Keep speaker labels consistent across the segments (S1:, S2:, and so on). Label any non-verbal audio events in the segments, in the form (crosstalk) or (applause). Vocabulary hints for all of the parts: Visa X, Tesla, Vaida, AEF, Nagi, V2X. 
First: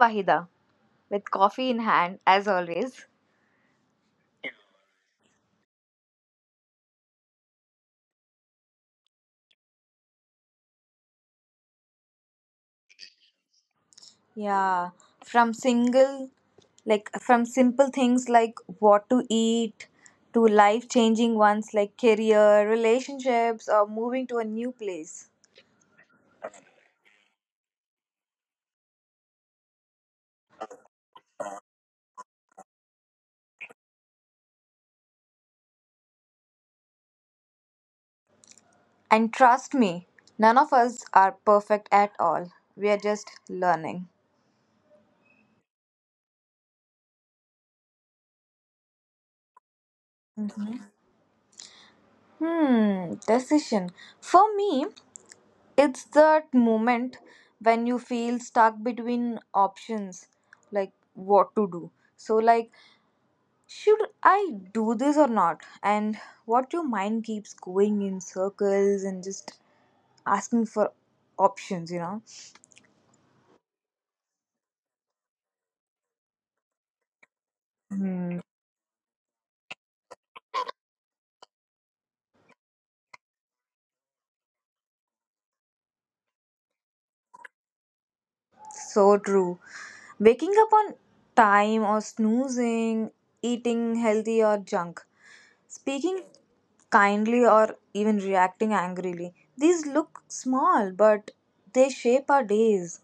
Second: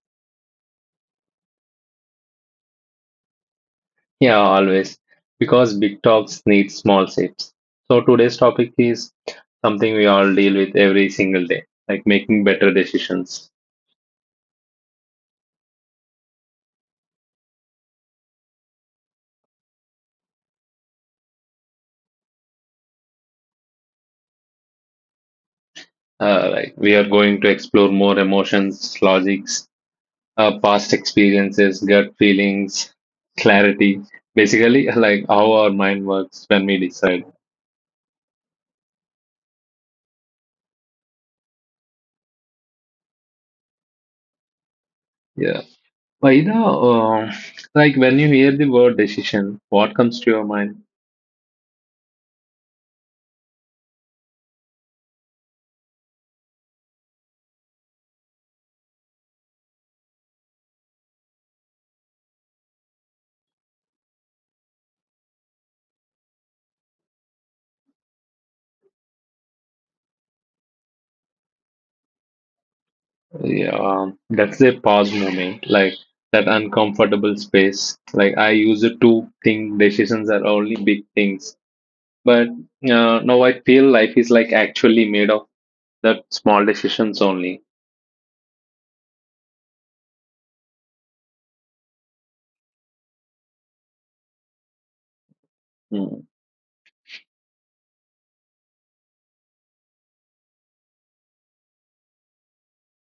S1: Wahida, with coffee in hand, as always.
S2: Yeah, always. Because big talks need small shapes. So today's topic is something we all deal with every single day, like making better decisions.
S1: Yeah, from single, like from simple things like what to eat to life changing ones like career, relationships, or moving to a new place.
S2: Like we are going to explore more emotions, logics, past experiences, gut feelings, clarity. Basically, (laughs) like how our mind works when we decide.
S1: And trust me, none of us are perfect at all. We are just learning.
S2: Yeah. Vaida, like when you hear the word decision, what comes to your
S1: Mhm.
S2: mind?
S1: Decision. For me, it's that moment when you feel stuck between options, like what to do. So, like, should I do this or not? And what your mind keeps going in circles and just asking for options,
S2: Yeah, that's a pause moment, like that uncomfortable space. Like
S1: Hmm,
S2: I used to think decisions are only big things, but now I feel life is like actually made of that small decisions only.
S1: so true. Waking up on time or snoozing, eating healthy or junk. Speaking
S2: Mm.
S1: kindly or even reacting angrily, these look small, but they shape our days.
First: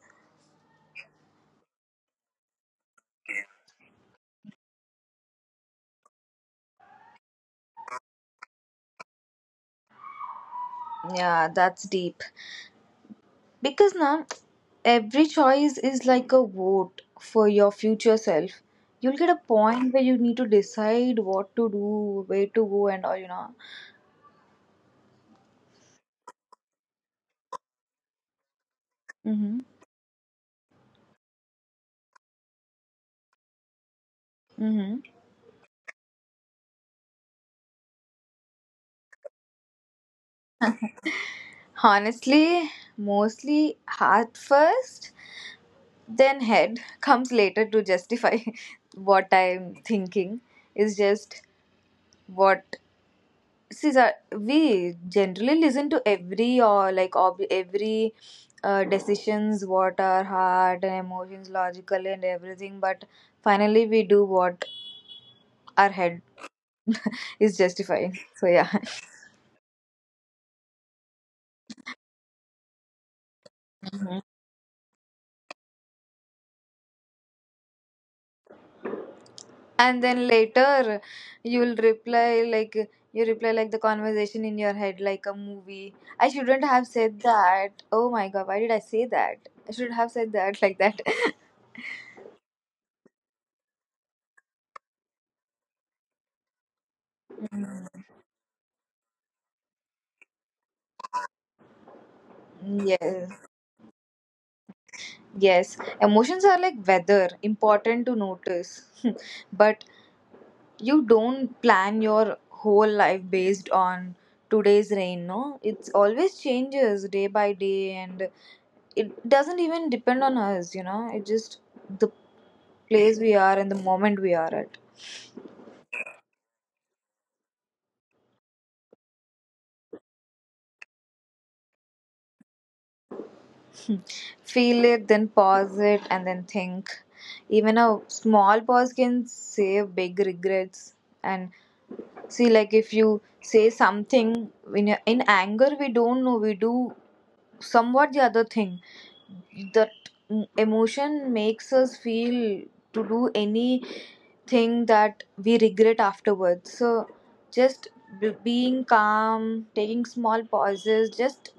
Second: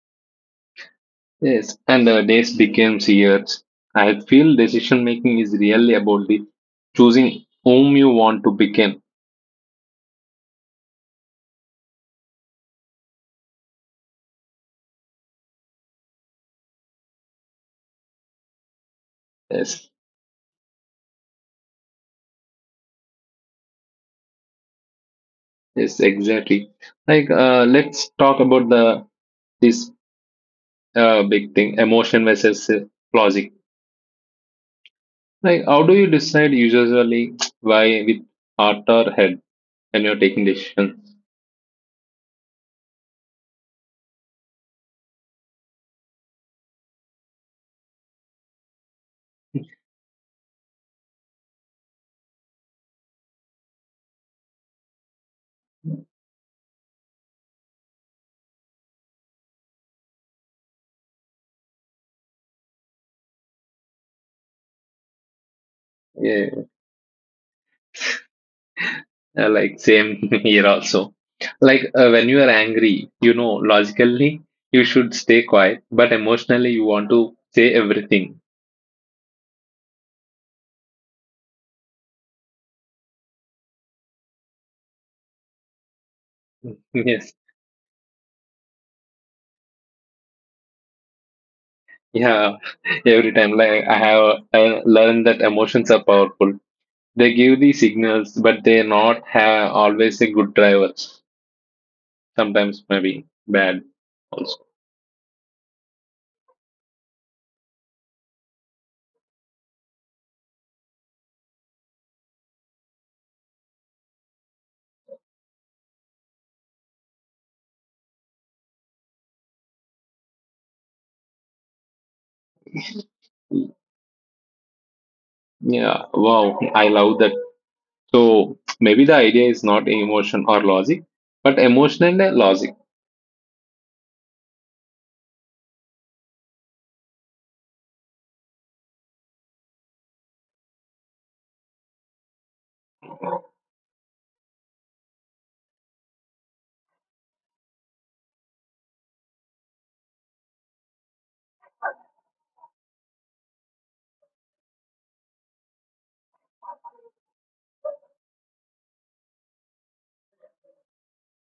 S2: Yes, and the days became years. I feel decision making is really about the choosing whom you want to become.
S1: Yeah, that's deep. Because now every choice is like a vote for your future self. You'll get a
S2: Yes,
S1: point where you need to decide what to do, where to go, and all,
S2: yes, exactly. Like let's talk about the
S1: Hmm.
S2: this big thing, emotion versus logic.
S1: Mm-hmm.
S2: Like, how do you decide usually why with heart or head when you're taking decisions?
S1: Honestly, mostly heart first, then head comes later to justify (laughs) what I'm thinking. It's just what see sir, we generally listen to every or like every decisions what our heart and emotions logical and everything but finally we do what our head
S2: Yeah,
S1: is justifying. (laughs) So yeah.
S2: like same (laughs) here also. Like when you are angry, you know,
S1: Mhm.
S2: logically you should stay quiet, but emotionally you want to say everything.
S1: And then later you'll reply like you reply like the conversation in your head like a movie. I shouldn't have
S2: (laughs)
S1: said
S2: Yes,
S1: that. Oh my god, why did I say that? I should have said that like that.
S2: yeah, every time. Like I have learned that emotions are powerful. They give the
S1: (laughs)
S2: signals, but they not have always a good driver. Sometimes maybe
S1: Yes.
S2: bad also.
S1: Yes, emotions are like weather, important to notice. (laughs) But you don't plan your whole life based on today's rain, no? It's always changes day by day and it doesn't even depend on us, It just the place we are and the moment we are at.
S2: Yeah, wow, I love that. So maybe the idea is not emotion or logic, but emotion and logic.
S1: (laughs) Feel it, then pause it, and then think. Even a small pause can save big regrets, and see, like if you say something in anger, we don't know. We do somewhat the other thing. That emotion makes us feel to do anything that we regret afterwards. So, just being calm, taking small pauses, just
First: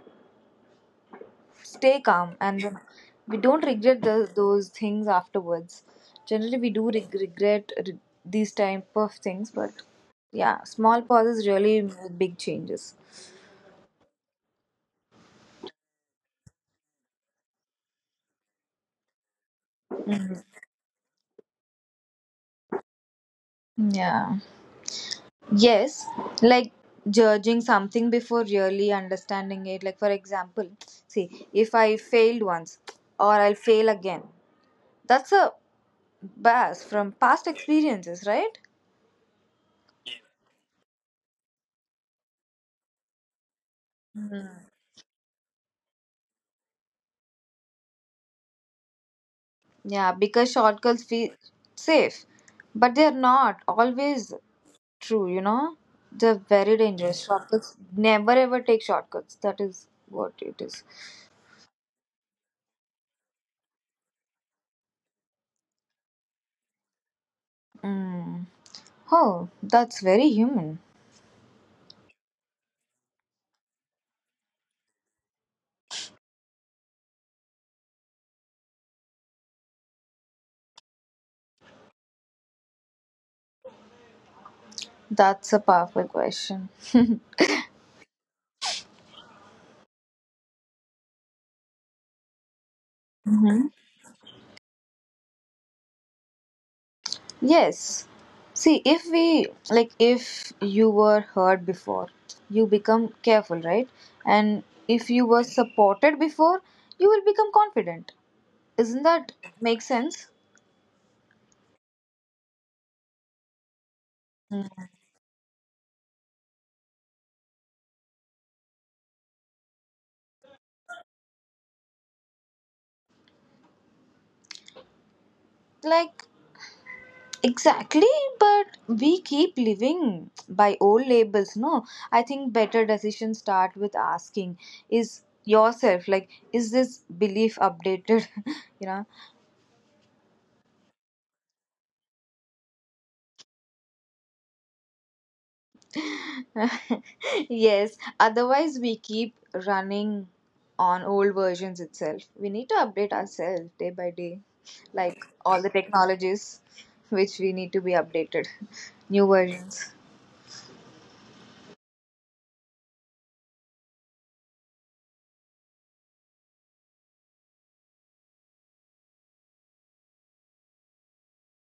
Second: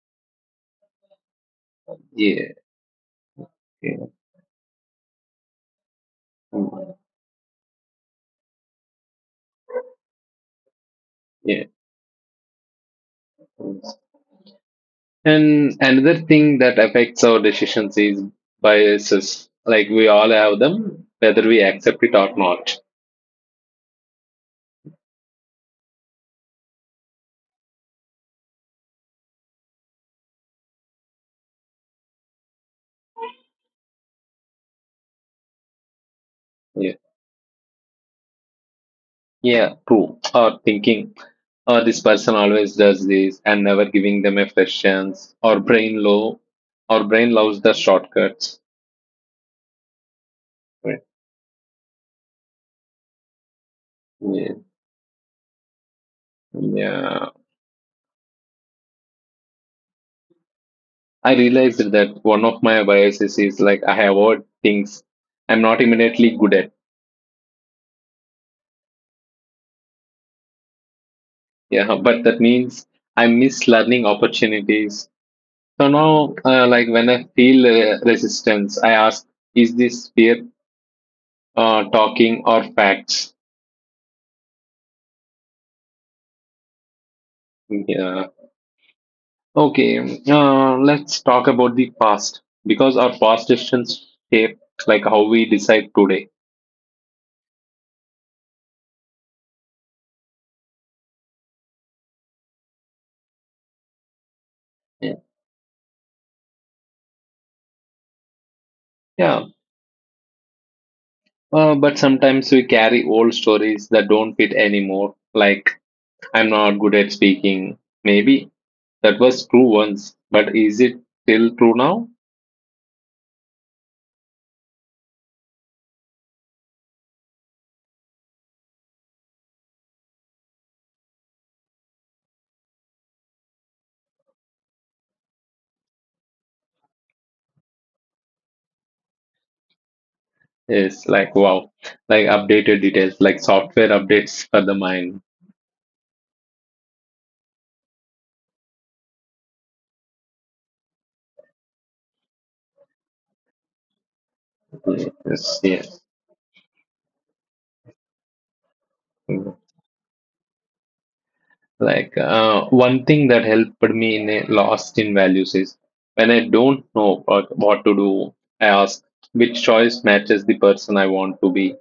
S1: stay calm
S2: Yeah,
S1: and then we don't regret
S2: yeah,
S1: those things afterwards. Generally these type of things, but yeah, small pauses
S2: yeah.
S1: really make big changes.
S2: And another thing that affects our decisions is biases. Like we all
S1: Mhm.
S2: have them, whether we accept it or not.
S1: Yeah, yes, like judging something before really understanding it, like for example, see, if I failed once, or I'll fail again, that's a bias
S2: Yeah,
S1: from past experiences, right?
S2: yeah, true. Or thinking, or this person always does this, and never giving them a fresh chance. Or brain loves the shortcuts.
S1: Yeah, because
S2: Right.
S1: shortcuts feel safe, but they're not always
S2: Yeah,
S1: true, They're very dangerous.
S2: yeah.
S1: Shortcuts never ever take shortcuts. That is what it is.
S2: I realized that one of my biases is like I avoid things I'm not immediately good at.
S1: Mm. Oh, that's very human.
S2: Yeah, but that means I miss learning opportunities. So now, like when I feel resistance, I ask, is this fear talking or facts?
S1: That's a powerful question. (laughs)
S2: Yeah. Okay, let's talk about the past because our past decisions shape like how we decide today.
S1: Yes. See, if we, like, if you were hurt before, you become careful, right? And if
S2: Yeah.
S1: you were supported before, you will become confident. Isn't that
S2: Yeah.
S1: make sense?
S2: But sometimes we carry old stories that don't fit anymore. Like I'm not good at speaking. Maybe that was true once, but is it still true now?
S1: Like, exactly, but we keep living by old labels, no? I think better decisions start with asking is yourself, like, is this belief updated? (laughs) you know
S2: Yes, like wow, like updated details, like software updates for the mind.
S1: (laughs) yes, otherwise we keep running on old versions itself. We need to update ourselves day by day like
S2: Yes,
S1: all the
S2: yes.
S1: technologies, which we need to be updated. (laughs) New versions.
S2: Like one thing that helped me in a lost in values is when I don't know what to do, I ask which choice matches the person I want to be.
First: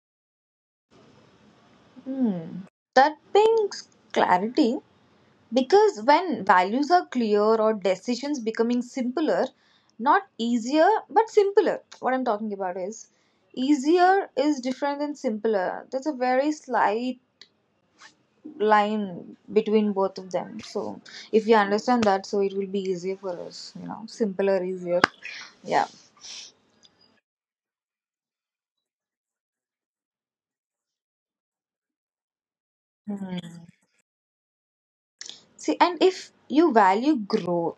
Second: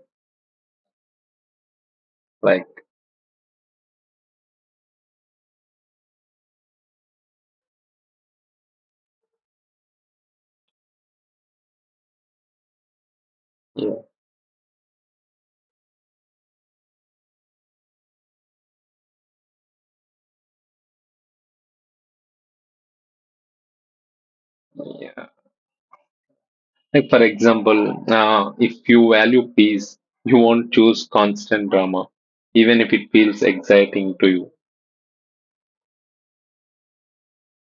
S1: Hmm.
S2: Like,
S1: That brings clarity. Because when values are clear or decisions becoming simpler, not easier but simpler, what I'm talking about is
S2: yeah.
S1: easier is different than simpler. There's a very slight line between both of them. So if you understand that, so it will be easier for us, simpler, easier.
S2: Yeah.
S1: Yeah.
S2: Like, for example, if you value peace, you won't choose constant drama, even if it feels
S1: Mhm.
S2: exciting to you.
S1: See, and if you value growth,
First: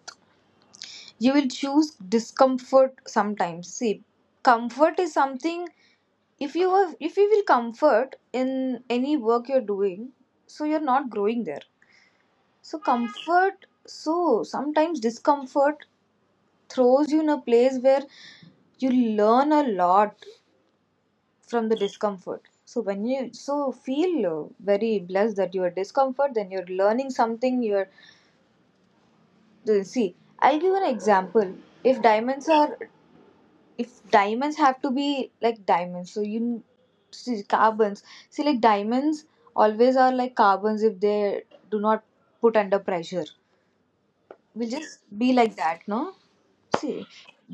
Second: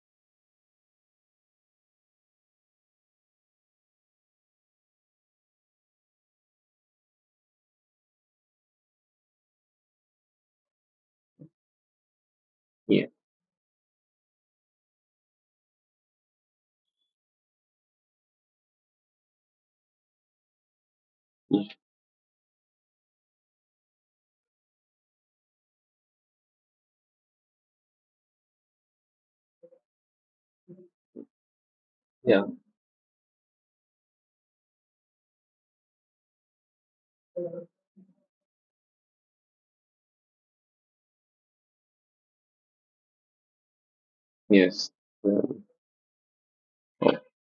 S1: you will choose discomfort sometimes. See, comfort is something. If you have, if you will comfort in any work you're doing, so you're not growing there. So
S2: Yeah,
S1: comfort, so sometimes discomfort throws you in a place where you learn a lot from the discomfort. So when you so feel very blessed that you are discomfort, then you're learning something. You're see, I'll give an example. If
S2: yeah,
S1: diamonds are, if diamonds have to be like diamonds, so see carbons, see like diamonds always are like carbons if they do not put under pressure, will
S2: yes,
S1: just be like
S2: Mm.
S1: that, no? See,
S2: Oh,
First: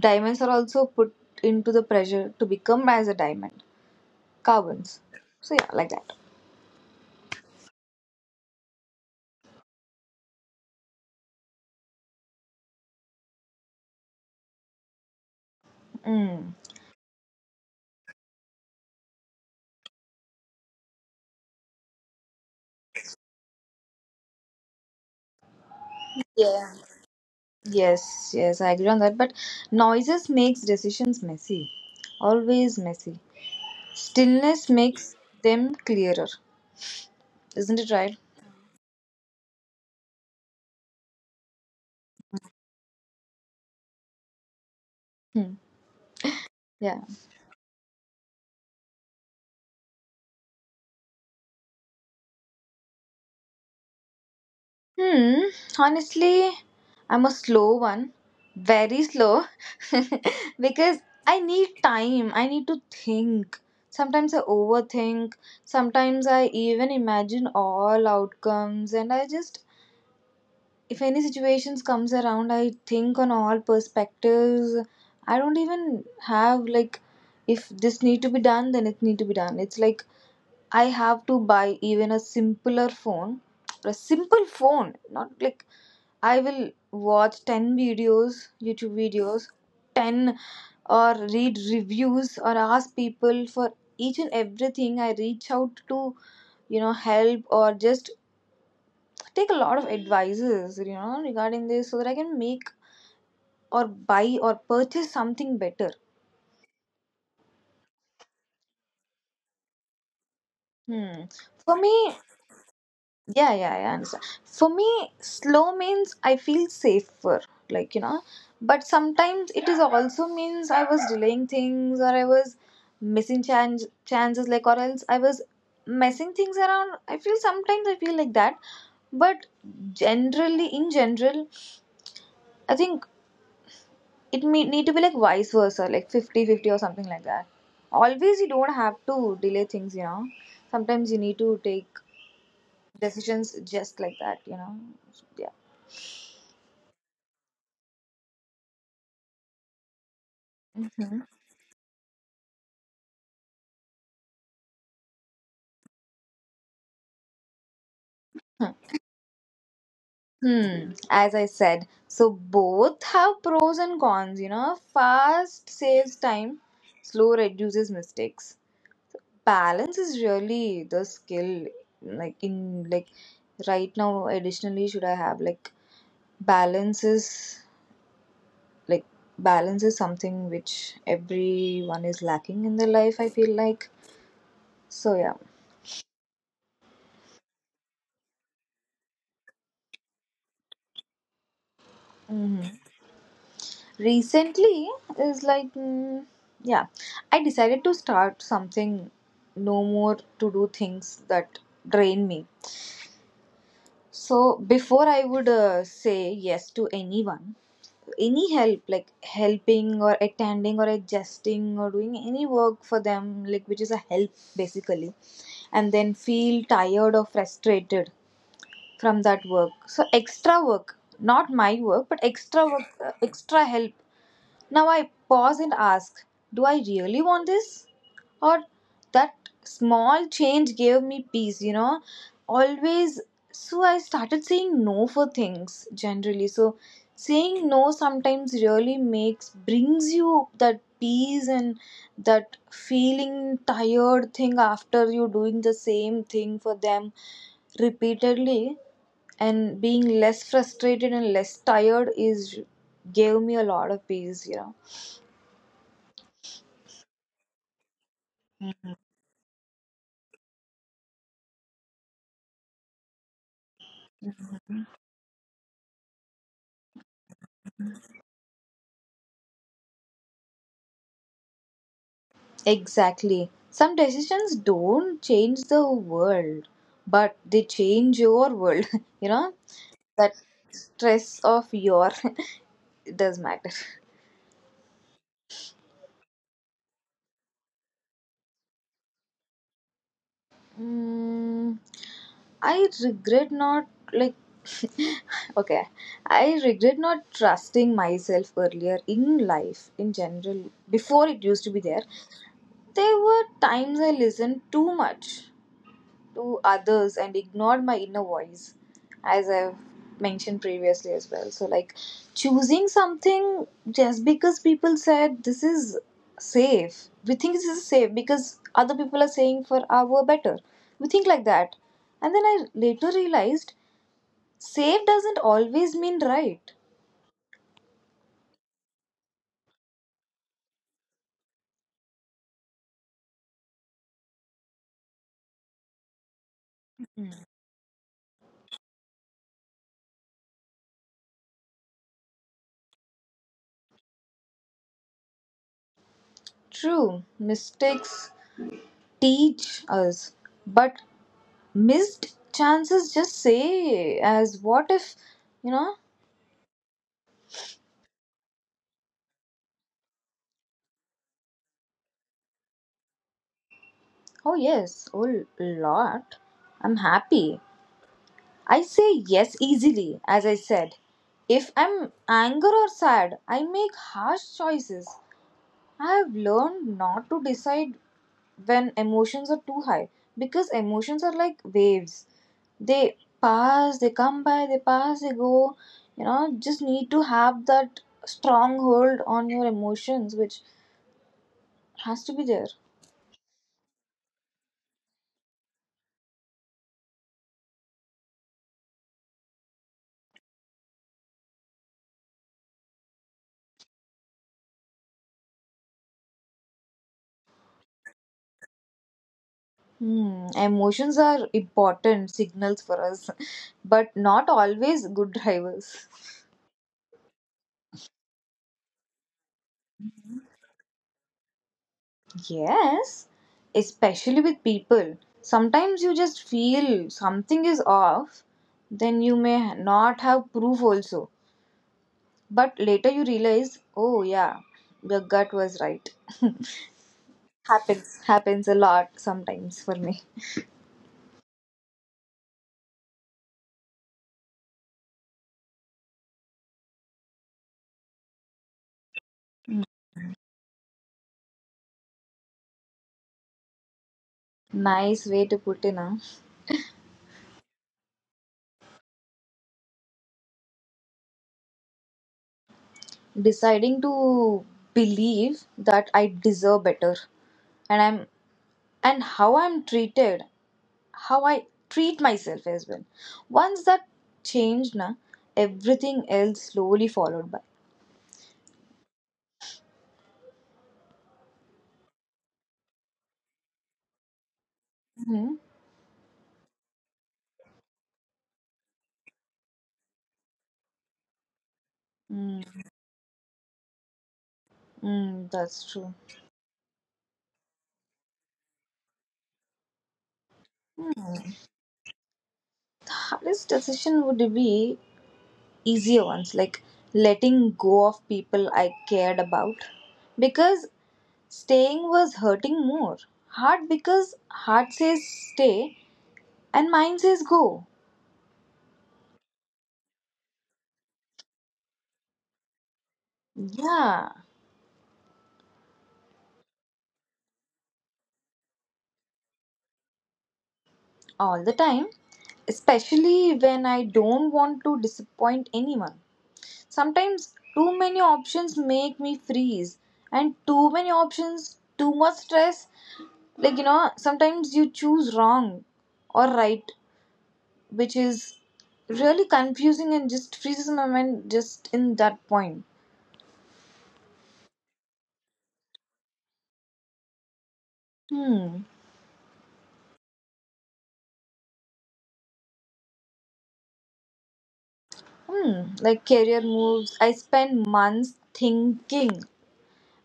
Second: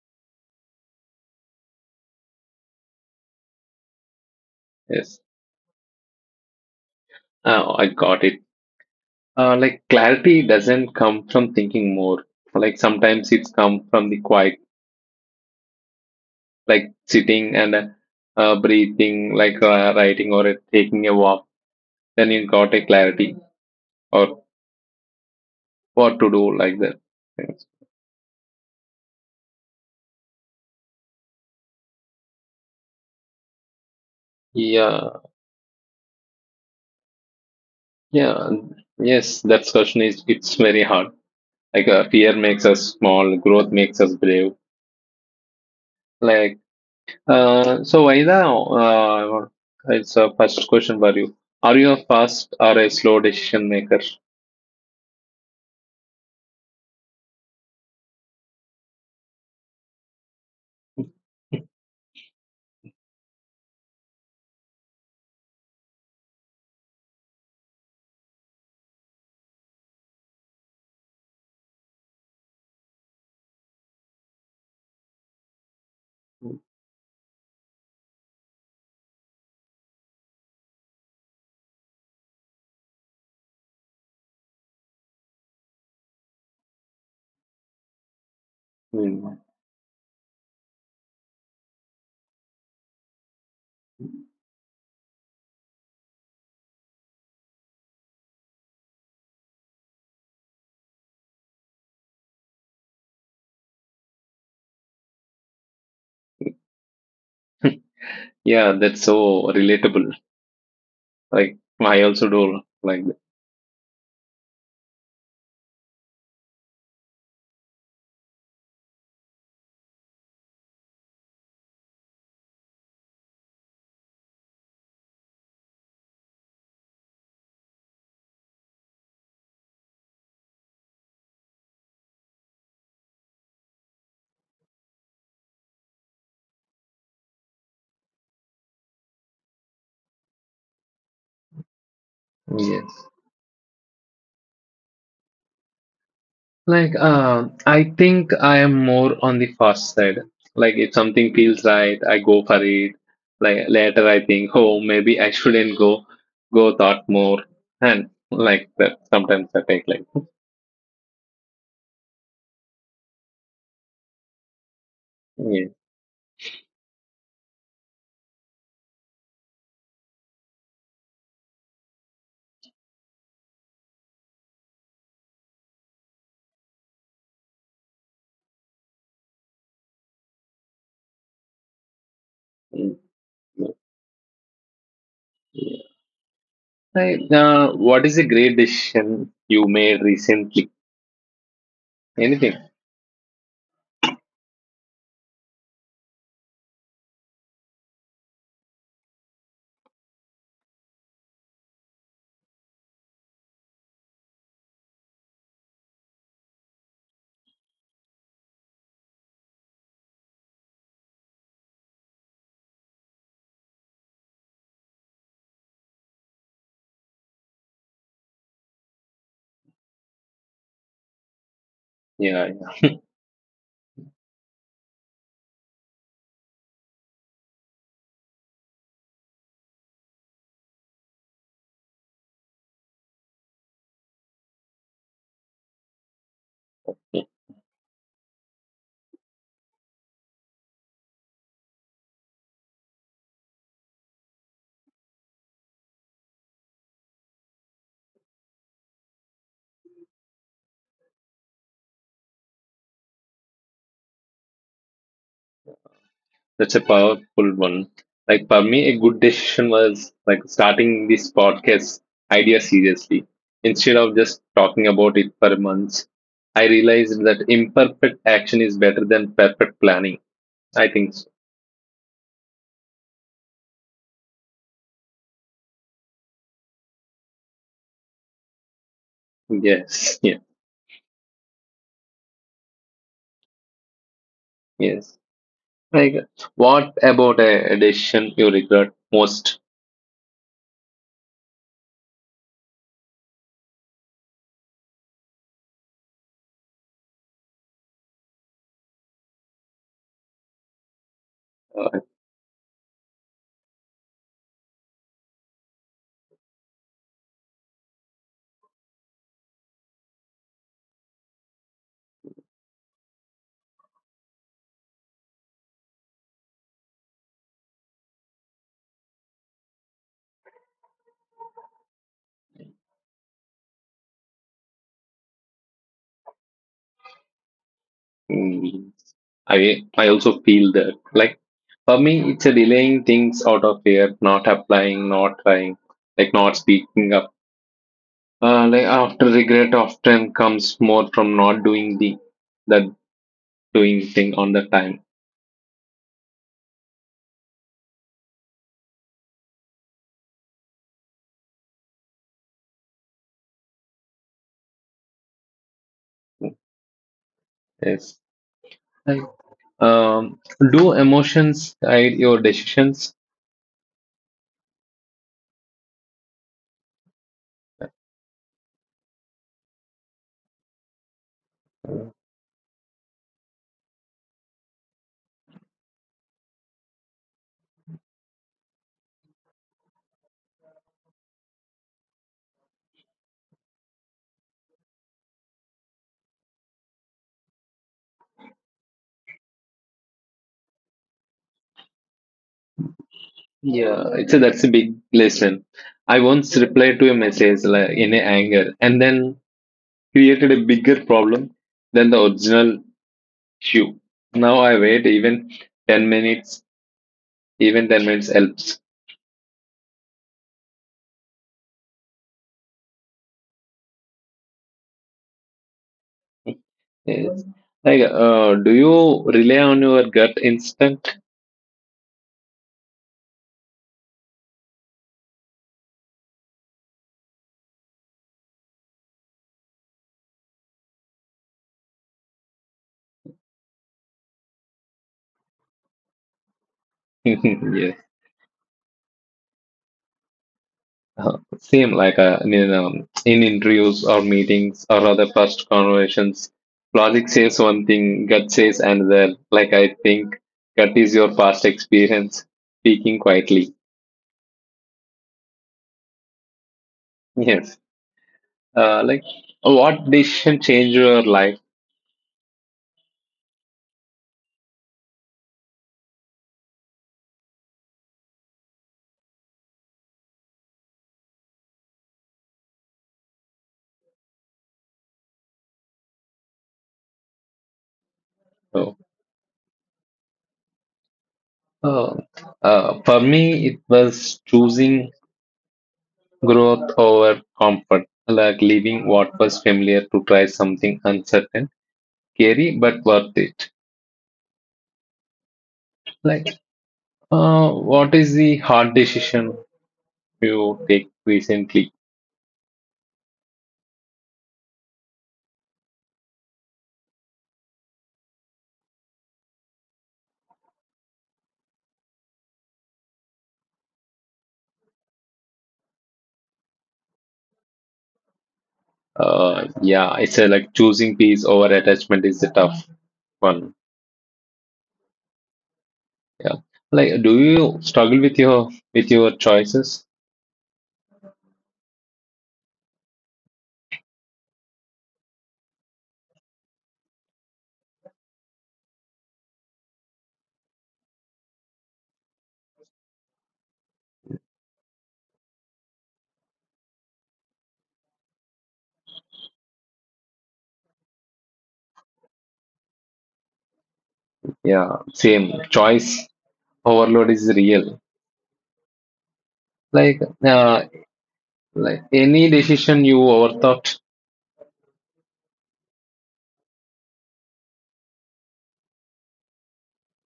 S1: diamonds are also put into the pressure to become as a diamond, carbons.
S2: yes.
S1: So yeah, like that.
S2: Oh, I got it. Like clarity doesn't come from thinking more. Like sometimes it's come from the quiet,
S1: Mm.
S2: like sitting and breathing, like writing or taking a walk. Then you got a clarity or what to do
S1: Yeah,
S2: like that. Yes.
S1: yes, yes I agree on that, but noises makes decisions messy, always messy. Stillness makes
S2: Yeah.
S1: them clearer, isn't it right?
S2: Yeah, and yes, that question is it's very hard. Like fear makes us small, growth makes us brave.
S1: Hmm.
S2: Like
S1: Yeah.
S2: so, Vaida, it's a first question for you. Are you a fast or a slow decision maker?
S1: Hmm. Honestly, I'm a slow one. Very slow. (laughs) Because I need time. I need to think. Sometimes I overthink. Sometimes I even imagine all outcomes and I just, if any situations comes around, I think on all perspectives. I don't even have like, if this need to be done, then it need to be done. It's like I have to buy even a simpler phone. A simple phone, not like I will watch 10 videos, YouTube
S2: Mm.
S1: videos, 10 or read reviews or ask people for each and everything. I reach out to, help, or just take a lot of advices, regarding this so that I can make or buy or purchase something better.
S2: Yeah, that's so relatable.
S1: Hmm.
S2: Like
S1: For
S2: I
S1: me,
S2: also do like.
S1: yeah, yeah, yeah. I understand. For me, slow means I feel safer, like, But sometimes it is also means I was delaying things, or I was missing chances, like, or else I was messing things around. I feel sometimes I feel like that. But generally, in general, I think it may need to be like vice versa, like 50 50 or something like that. Always, you don't have to delay things, Sometimes you need to take
S2: Yes.
S1: decisions just like that, Yeah.
S2: Like, I think I am more on the fast side. Like, if
S1: Mhm.
S2: something feels right, I go for it. Like later, I think, oh, maybe I (laughs) shouldn't go. Go thought more, and like
S1: Huh.
S2: that. Sometimes I take like,
S1: Hmm. As I said, so both have pros and cons,
S2: yeah.
S1: Fast saves time, slow reduces mistakes. Balance is really the skill, like, in like right now additionally should I have balance is like balance is something which everyone is lacking in their
S2: Mm.
S1: life, I feel like. So yeah.
S2: Like, what is a great decision you made recently? Anything?
S1: Mm-hmm. Recently is like mm, yeah, I decided to start something. No more to do things that drain me. So before I would say yes to anyone, any help, like helping or attending or adjusting or doing any work for them, like which is a help basically, and then feel tired or frustrated from that work. So extra work, not my work, but
S2: Yeah.
S1: extra work, extra help. Now I pause and ask, do I really want this? Or that small change gave me peace, Always. So I started saying no for things generally. So
S2: Yeah.
S1: saying no sometimes really makes, brings you that peace. And that feeling tired thing after you doing the same thing for them repeatedly and being less frustrated and less tired is gave me a lot of peace,
S2: That's a powerful one. Like for me, a good decision was like starting this podcast idea seriously. Instead of just talking about it for months, I realized that imperfect action is better than perfect planning. I think so.
S1: Exactly. Some decisions don't change the world, but they change your world. (laughs) You know,
S2: Yes. (laughs)
S1: that
S2: Yeah.
S1: stress of your (laughs) it does matter.
S2: Yes. Like, what about a decision you regret most?
S1: Mm, I regret not like, okay. I regret not trusting myself earlier in life in general. Before it used to be
S2: Uh,
S1: there, there were times I listened too much to others and ignored my inner voice, as I've mentioned previously as well. So, like choosing something just because people said this is safe, we think this is safe because other people are saying for our better. We think like that. And then I later realized safe doesn't always mean right.
S2: mm, I also feel that like. For me, it's a delaying things out of fear, not applying, not trying, like not speaking up. Like after regret often comes more from not doing the that doing thing on the time.
S1: True, mistakes teach us, but missed chances just say as what if, you know
S2: Yes. Like, um, do emotions guide your decisions?
S1: Oh, yes, lot. I'm happy, I say yes easily, as I said. If I'm angry or sad, I make harsh choices. I have learned not to decide when emotions are too high, because emotions are like waves. They pass, they come by, they pass, they go. Just need to have that strong hold on your emotions, which has to be there.
S2: Yeah, it's a, that's a big lesson. I once replied to a message like, in a anger and then created a bigger problem than the original issue. Now I wait even 10 minutes. Even 10 minutes helps.
S1: Hmm, emotions are important signals for us, but not always good drivers.
S2: Yes. Like, do you rely on your gut instinct? (laughs)
S1: Yes, especially with people. Sometimes you just feel something is off, then you may not have proof also. But later you realize, oh yeah, your gut was right. (laughs)
S2: Yes.
S1: Happens, happens a lot sometimes for me.
S2: Same like in interviews or meetings or other first conversations. Logic says one thing, gut says another. Like, I think gut is your past experience speaking quietly.
S1: Nice way to put in, huh?
S2: Yes. Like, what decision changed your life?
S1: Deciding to believe that I deserve better and I'm and how I'm treated, how I treat myself as well. Once that changed, na, everything else slowly followed by.
S2: So, uh, for me, it was choosing
S1: Hmm.
S2: growth over comfort, like leaving what was familiar to try something uncertain,
S1: Mm,
S2: scary but worth it.
S1: mm, that's true.
S2: Like, what is the hard decision you take recently?
S1: Hardest decision would be easier ones, like letting go of people I cared about because staying was hurting more. Hard because heart says stay and mind says go.
S2: Yeah, it's a, like choosing peace over attachment is the tough one.
S1: Yeah,
S2: Yeah, like, do you struggle with your choices?
S1: all the time, especially when I don't want to disappoint anyone. Sometimes too many options make me freeze, and too many options, too much stress. Like, sometimes you choose wrong or right, which is really confusing and just freezes my mind just in that point.
S2: Yeah, same choice overload is real.
S1: Hmm.
S2: Like, uh, like any decision you overthought.
S1: Hmm. Like career moves, I spend months thinking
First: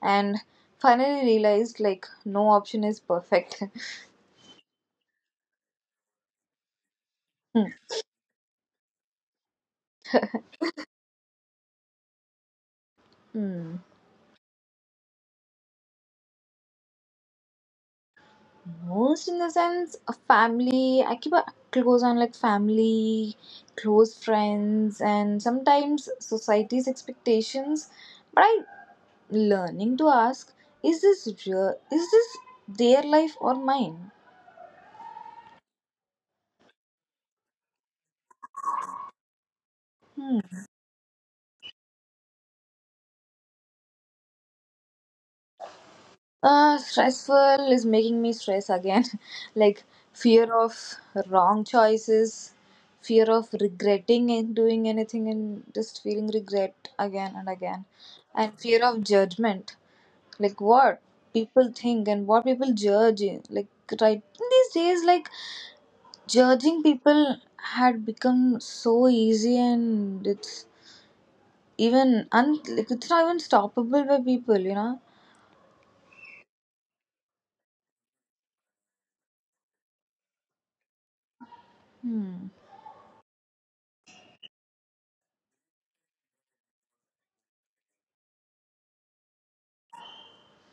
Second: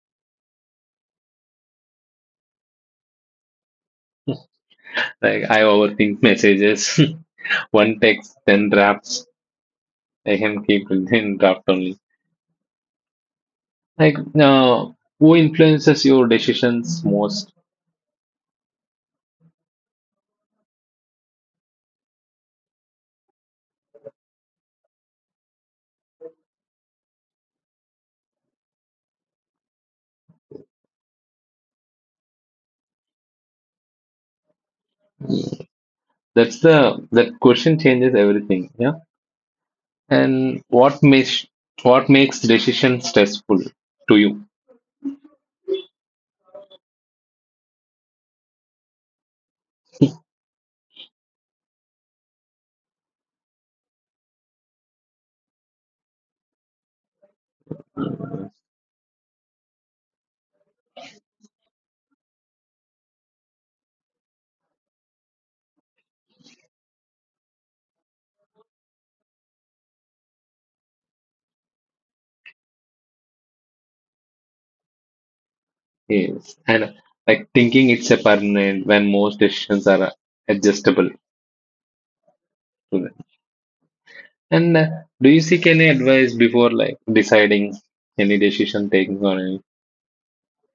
S1: and finally realized like no option is perfect. (laughs)
S2: Like, I overthink messages.
S1: Hmm.
S2: (laughs) One text, then drafts. I can keep (laughs) in draft only.
S1: Hmm.
S2: Like, who influences your decisions most?
S1: Most in the sense a family, I keep a close on, like, family, close friends, and sometimes society's expectations, but I learning to ask, is this real? Is this their life or mine?
S2: That's the that question changes everything. Yeah,
S1: Hmm.
S2: and what makes decision stressful to you?
S1: Stressful is making me stress again. (laughs) Like, fear of wrong choices, fear of regretting and doing anything and just feeling regret again and again, and fear of judgment. Like, what people think and what people like, right, these days, like, judging people had become so easy, and it's even like, it's not even stoppable by people, you know.
S2: Yes, and like thinking it's a permanent when most decisions are adjustable
S1: hmm.
S2: to them. And do you seek any advice before like deciding any decision taking or any?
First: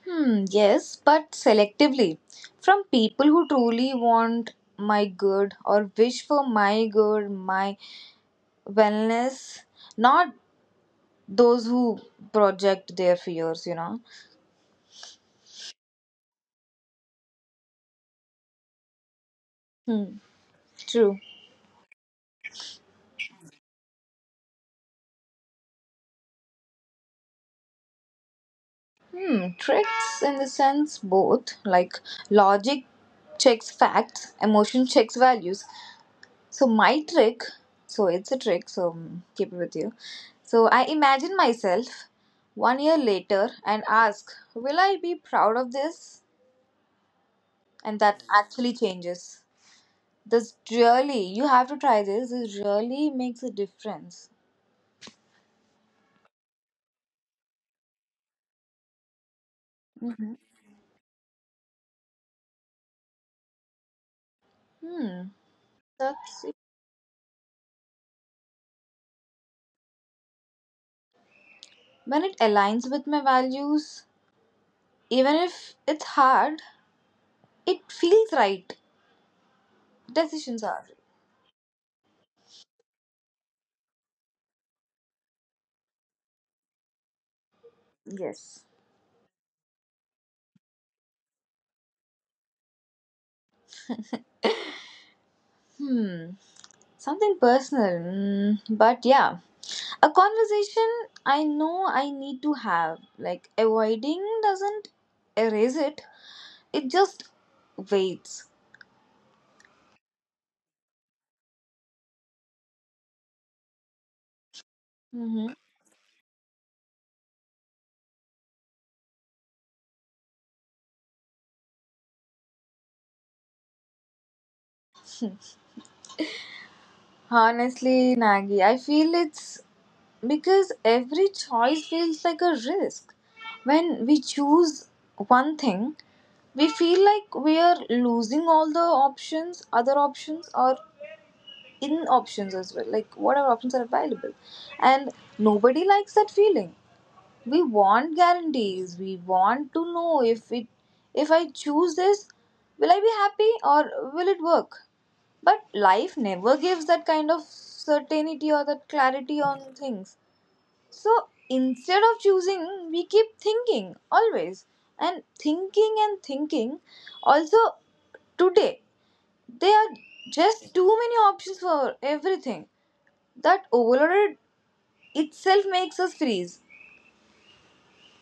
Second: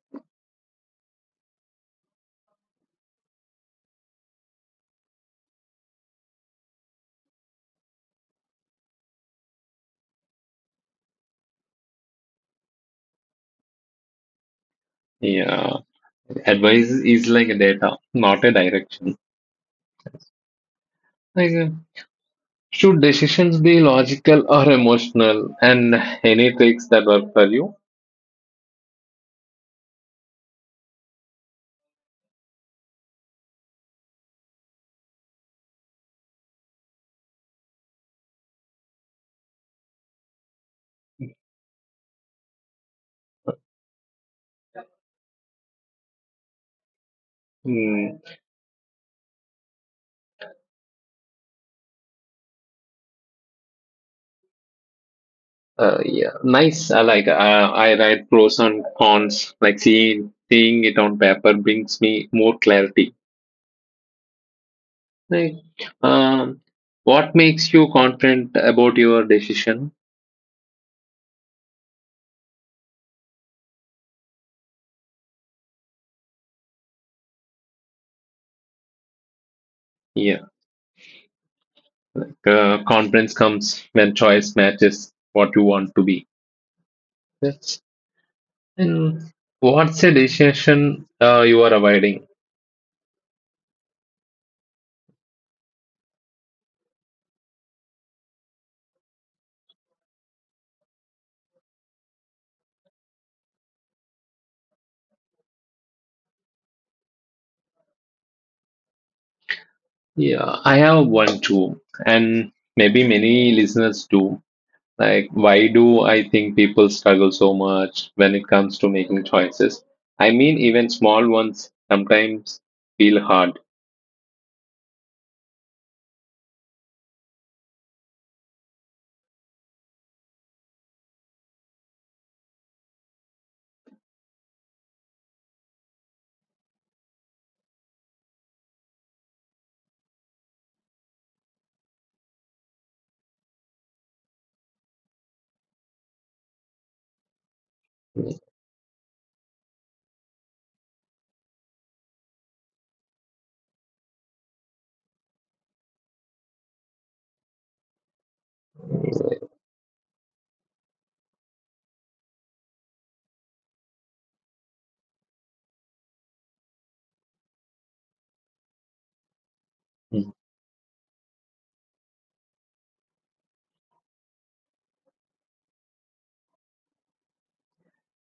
S1: Hmm, yes, but selectively, from people who truly want my good or wish for my good, my wellness, not those who project their fears, you know.
S2: Yeah, advice is like a data, not a direction.
S1: hmm. True.
S2: Like, should decisions be logical or emotional? And any tricks that work for you?
S1: Hmm, tricks in the sense both, like, logic checks facts, emotion checks values. So my trick, so it's a trick, so mm, keep it with you. So I imagine myself one year later and ask, will I be proud of this? And
S2: Mm,
S1: that actually changes. This really, you have to try this. This really makes a difference.
S2: yeah, nice. I like. I write pros and cons. Like seeing it on paper brings me more clarity.
S1: Hmm,
S2: Like,
S1: that's it.
S2: um, what makes you confident about your decision?
S1: When it aligns with my values, even if it's hard, it feels right.
S2: Yeah,
S1: Decisions are.
S2: confidence comes when choice matches what you want to be. That's,
S1: Yes.
S2: and what's a decision you are avoiding?
S1: Hmm. Something personal. Mm, but yeah. A conversation I know I need to have. Like, avoiding doesn't erase it, it just waits.
S2: Yeah, I have one too, and maybe many listeners do. Like,
S1: Hmm. (laughs)
S2: why do I think people struggle so much when it comes to making choices? I mean, even small ones sometimes feel hard.
S1: Honestly, Nagi, I feel it's because every choice feels like a risk. When we choose one thing, we feel like we are losing all the options, other options, or in options as well, like, what are options are available, and nobody likes that feeling. We want
S2: Uh,
S1: guarantees, we want to know if it, if I choose this, will I be happy, or will it work? But life never gives that kind of certainty or that clarity on things. So instead of choosing, we keep thinking always, and thinking and thinking. Also, today there are just too many options for everything, that overloaded itself makes us freeze.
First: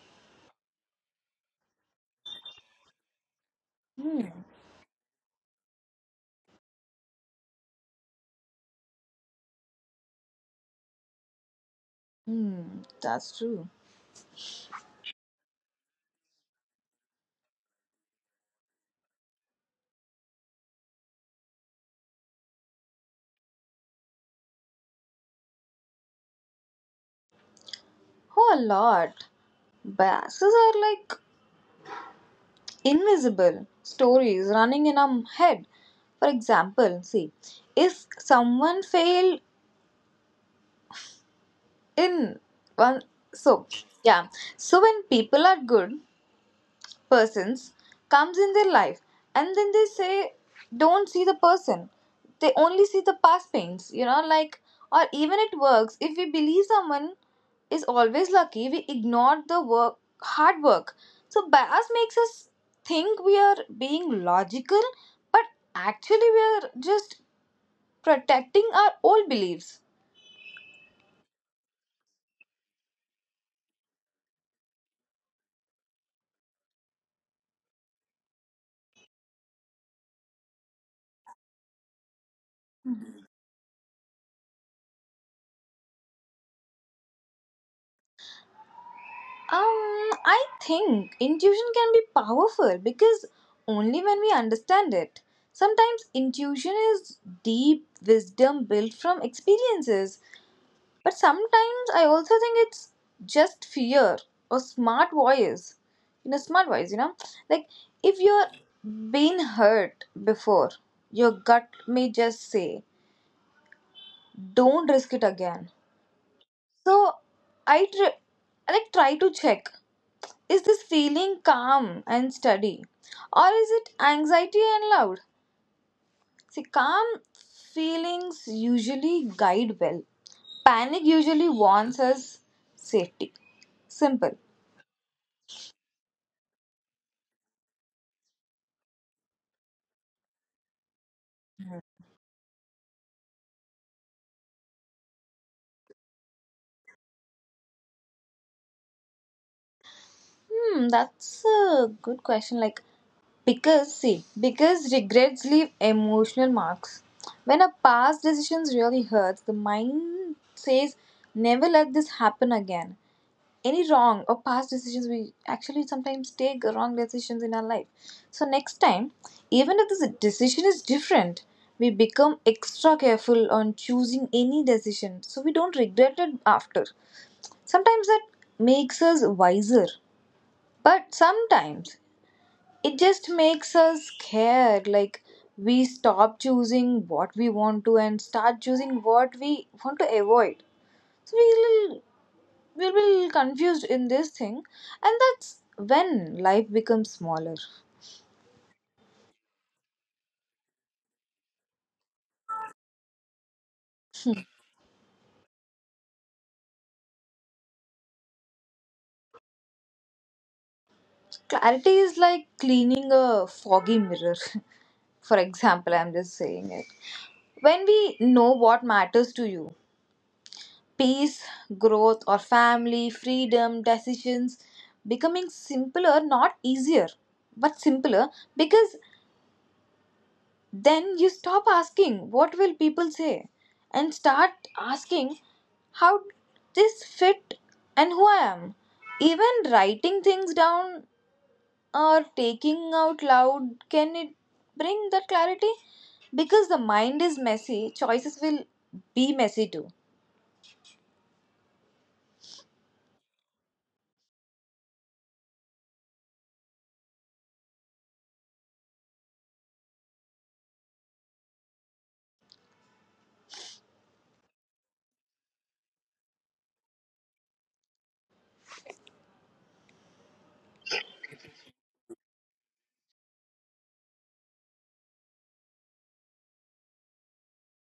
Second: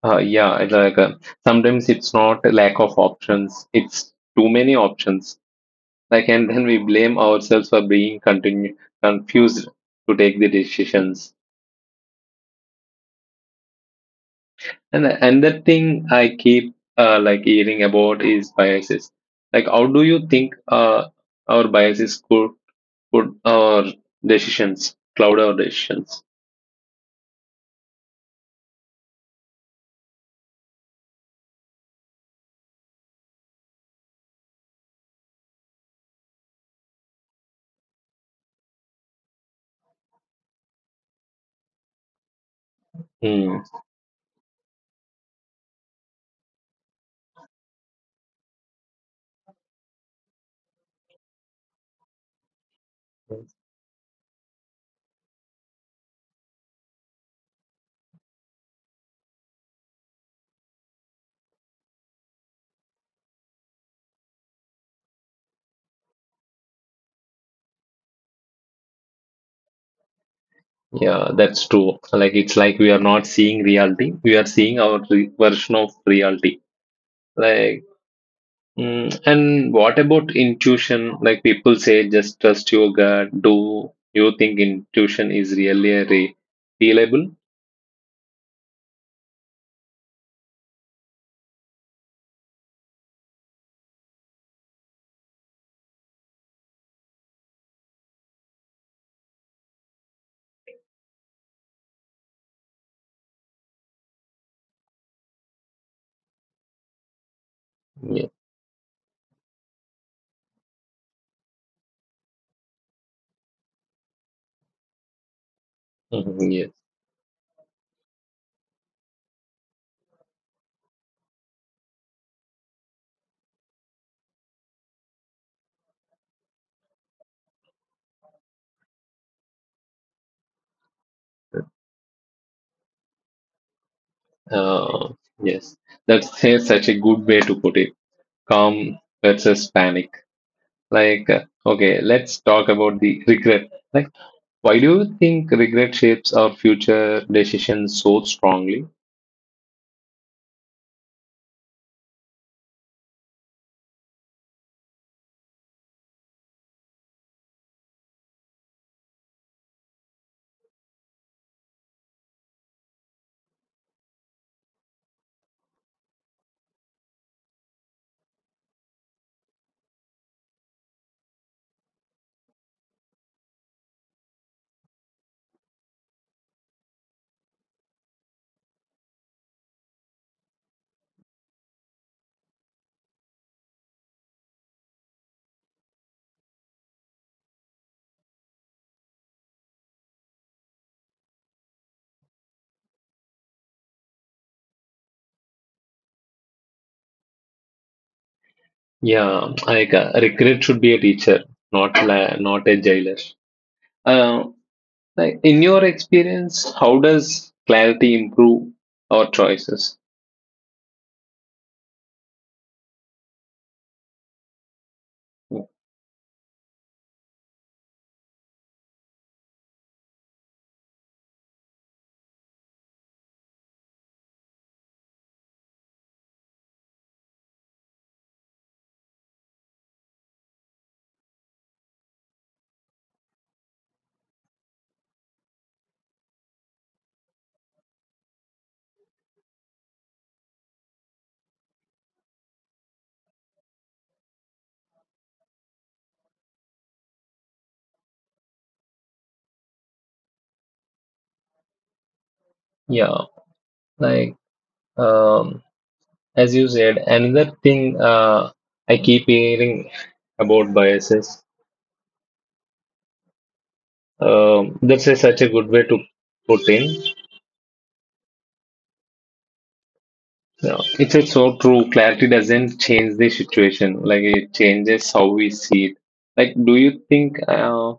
S2: yeah, it's like sometimes it's not a lack of options, it's
S1: Hmm.
S2: too many options. Like, and then we blame ourselves for being continu confused to take the decisions.
S1: Hmm, that's true.
S2: And the another thing I keep like hearing about is biases. Like, how do you think our biases could our decisions cloud our decisions?
S1: Oh, a lot. Biases are like invisible stories running in our head. For example, see, if someone failed in one,
S2: Hmm.
S1: so yeah, so when people are good, persons comes in their life, and then they say, don't see the person, they only see the past pains, you know, like, or even it works, if we believe someone is always lucky, we ignore the work, hard work. So bias makes us think we are being logical, but actually we are just protecting our old beliefs.
S2: Yeah, that's true. Like, it's like we are not seeing reality; we are seeing our re- version of reality. Like, mm, and what about intuition? Like, people say, just trust your gut. Do you think intuition is really a re- reliable?
S1: I think intuition can be powerful because only when we understand it. Sometimes intuition is deep wisdom built from experiences, but sometimes I also think it's just fear or smart voice. You know, smart voice, you know, like, if
S2: Yeah.
S1: you're been hurt before, your gut may just say, "Don't risk it again."
S2: Mhm, yes.
S1: So I tr- I like try to check, is this feeling calm and steady? Or is it anxiety and loud? See, calm feelings usually guide well. Panic usually warns us safety. Simple.
S2: Uh, yes, that's a- such a good way to put it. Calm versus panic. Like, okay, let's talk about the regret. Like, why do you think regret shapes our future decisions so strongly?
S1: Hmm, that's a good question. Like, because, see, because regrets leave emotional marks. When a past decision really hurts, the mind says, never let this happen again. Any wrong or past decisions, we actually sometimes take wrong decisions in our life, so next time, even if this decision is different, we become extra careful on choosing any decision, so we don't regret it after. Sometimes that makes us wiser, but sometimes it just makes us scared, like, we stop choosing what we want to and start choosing what we want to avoid, so we'll be confused in this thing, and that's when life becomes smaller.
S2: Yeah, like regret should be a teacher, not la- not a jailer. Uh, like in your experience, how does clarity improve our choices?
S1: Clarity is like cleaning a foggy mirror. (laughs) For example, I'm just saying it, when we know what matters to you, peace, growth, or family, freedom, decisions becoming simpler, not easier, but simpler, because then you stop asking what will people say and start asking how this fit and who I am. Even writing things down or taking out loud can it bring that clarity, because the mind is messy, choices will be messy too.
S2: Yeah, like. Um, As you said, another thing I keep hearing about biases. That's a, such a good way to put in. Yeah, it's so true. Clarity doesn't change the situation. Like it changes how we see it. Like, do you think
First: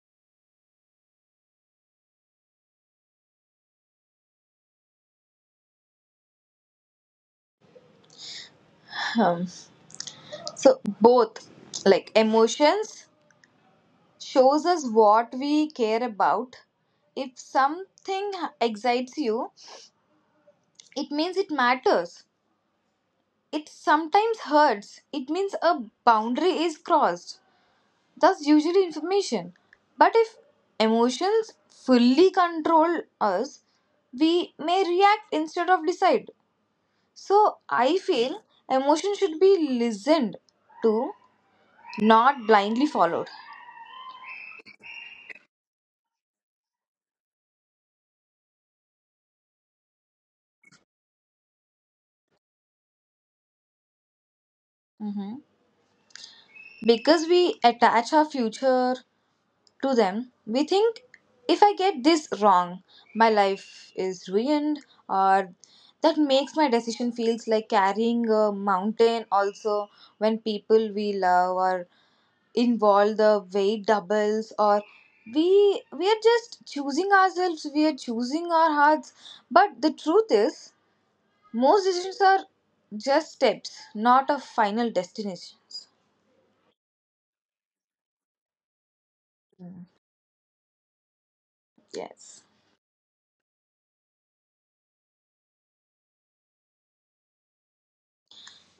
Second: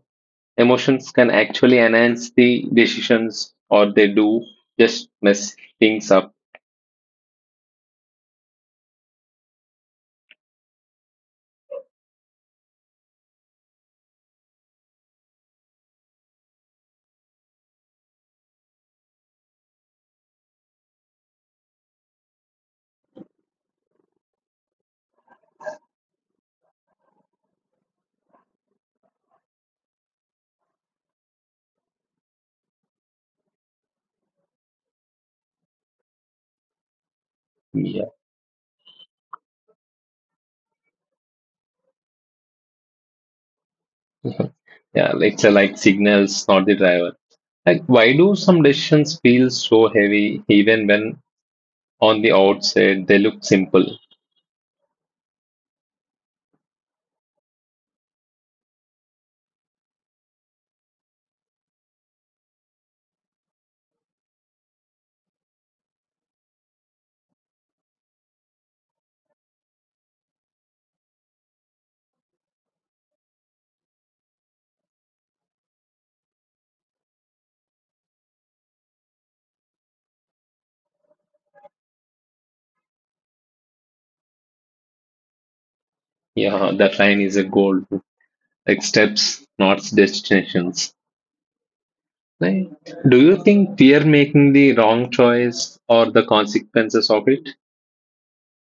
S2: emotions can actually enhance the decisions, or they do just mess things up?
S1: um, so both, like, emotions shows us what we care about. If something excites you, it means it matters. It sometimes hurts. It means a boundary is crossed. That's usually information. But if emotions fully control us, we may react instead of decide. So I
S2: Yeah,
S1: feel emotion should be listened to, not blindly followed.
S2: (laughs) yeah. It's a, like signals, not the driver. Like, why do some decisions feel so heavy even when on the outside, they look simple.
S1: Mhm. Because we attach our future to them, we think if I get this wrong, my life is ruined, or that makes my decision feels like carrying a mountain. Also, when people we love are involved, the weight doubles, or we are just choosing ourselves. We are choosing our hearts, but the truth is, most decisions are just steps, not a final destinations.
S2: Yeah, that line is a goal. Like steps, not destinations.
S1: Yes.
S2: Right? Do you think we are making the wrong choice or the consequences of it?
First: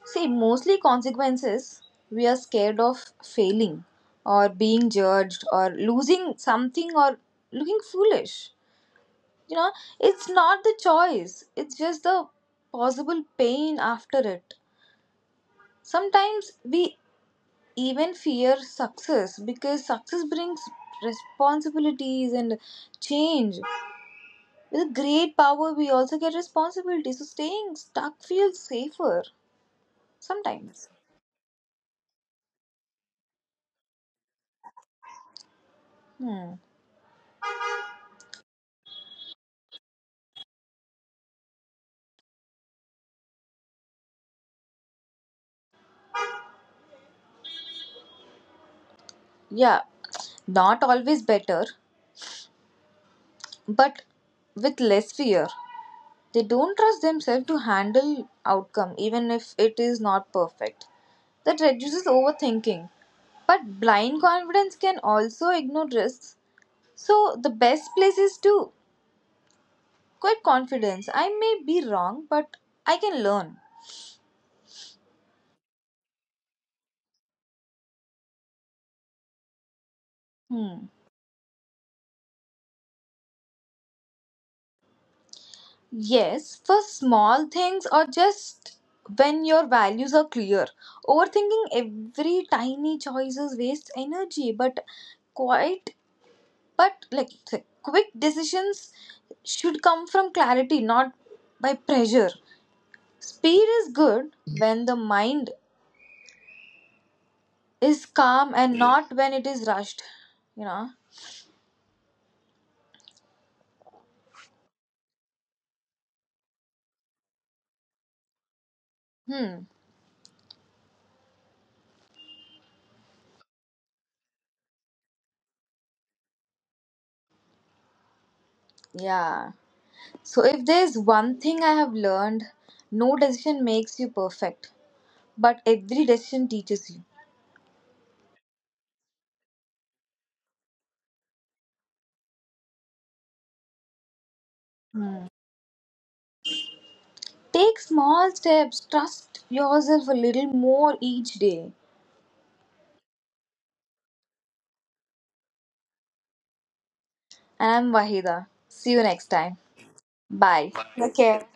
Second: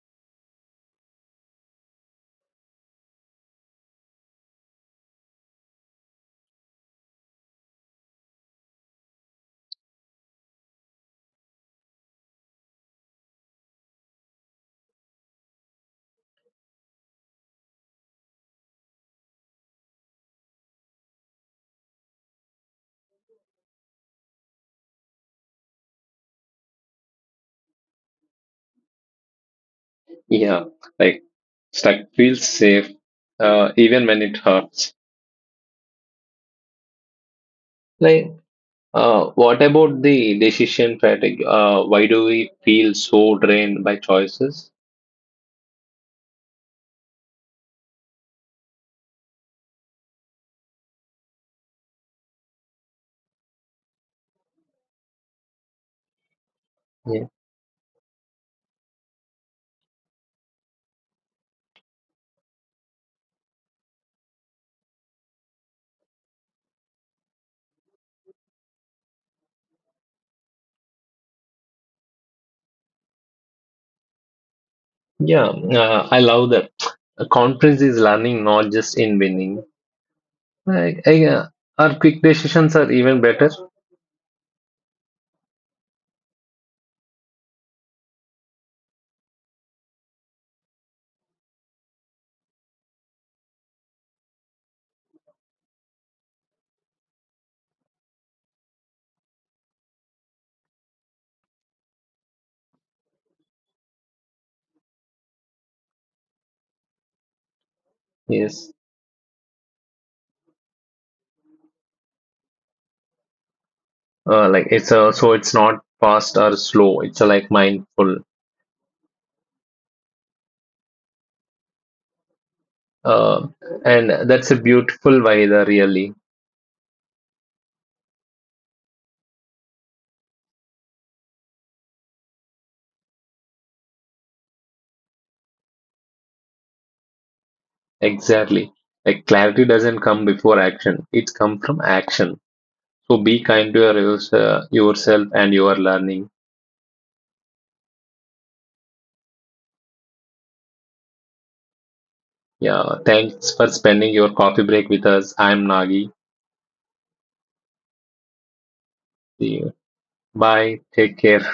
S1: See, mostly consequences, we are scared of failing or being judged or losing something or looking foolish. You know, it's not the choice, it's just the possible pain after it. Sometimes we even fear success, because success brings responsibilities and change. With great power, we also get responsibility, so staying stuck feels safer
S2: Yeah,
S1: sometimes.
S2: like stuck feels safe even when it hurts.
S1: Hmm.
S2: Like, what about the decision fatigue? Why do we feel so drained by choices?
S1: Yeah, not always better, but with less fear. They don't trust
S2: Yeah,
S1: themselves to handle outcome even if it is not perfect. That reduces overthinking. But blind confidence can also ignore risks. So the best place is to quit confidence. I may be wrong, but I can learn.
S2: yeah, I love that. A conference is learning, not just in winning.
S1: Hmm.
S2: I, I, uh, our quick decisions are even better.
S1: Yes, for small things or just when your values are clear. Overthinking every tiny choices wastes energy, but quite, but quick decisions should come from clarity, not by pressure. Speed is good when the mind is calm
S2: Yes.
S1: and not when it is rushed, you know.
S2: Like it's so it's not fast or slow. It's like mindful.
S1: Hmm.
S2: Uh, and that's a beautiful weather, really.
S1: Yeah. So if there's one thing I have learned, no decision makes you perfect, but every decision teaches you.
S2: Exactly. Like clarity doesn't come before action. It's come from action. So be kind to your, yourself and your learning.
S1: Take small steps, trust yourself a little more each day.
S2: Yeah. Thanks for spending your coffee break with us. I'm Nagi.
S1: And I'm Wahida. See you next
S2: See
S1: time.
S2: you.
S1: Bye.
S2: Bye.
S1: Take
S2: Take care.
S1: care.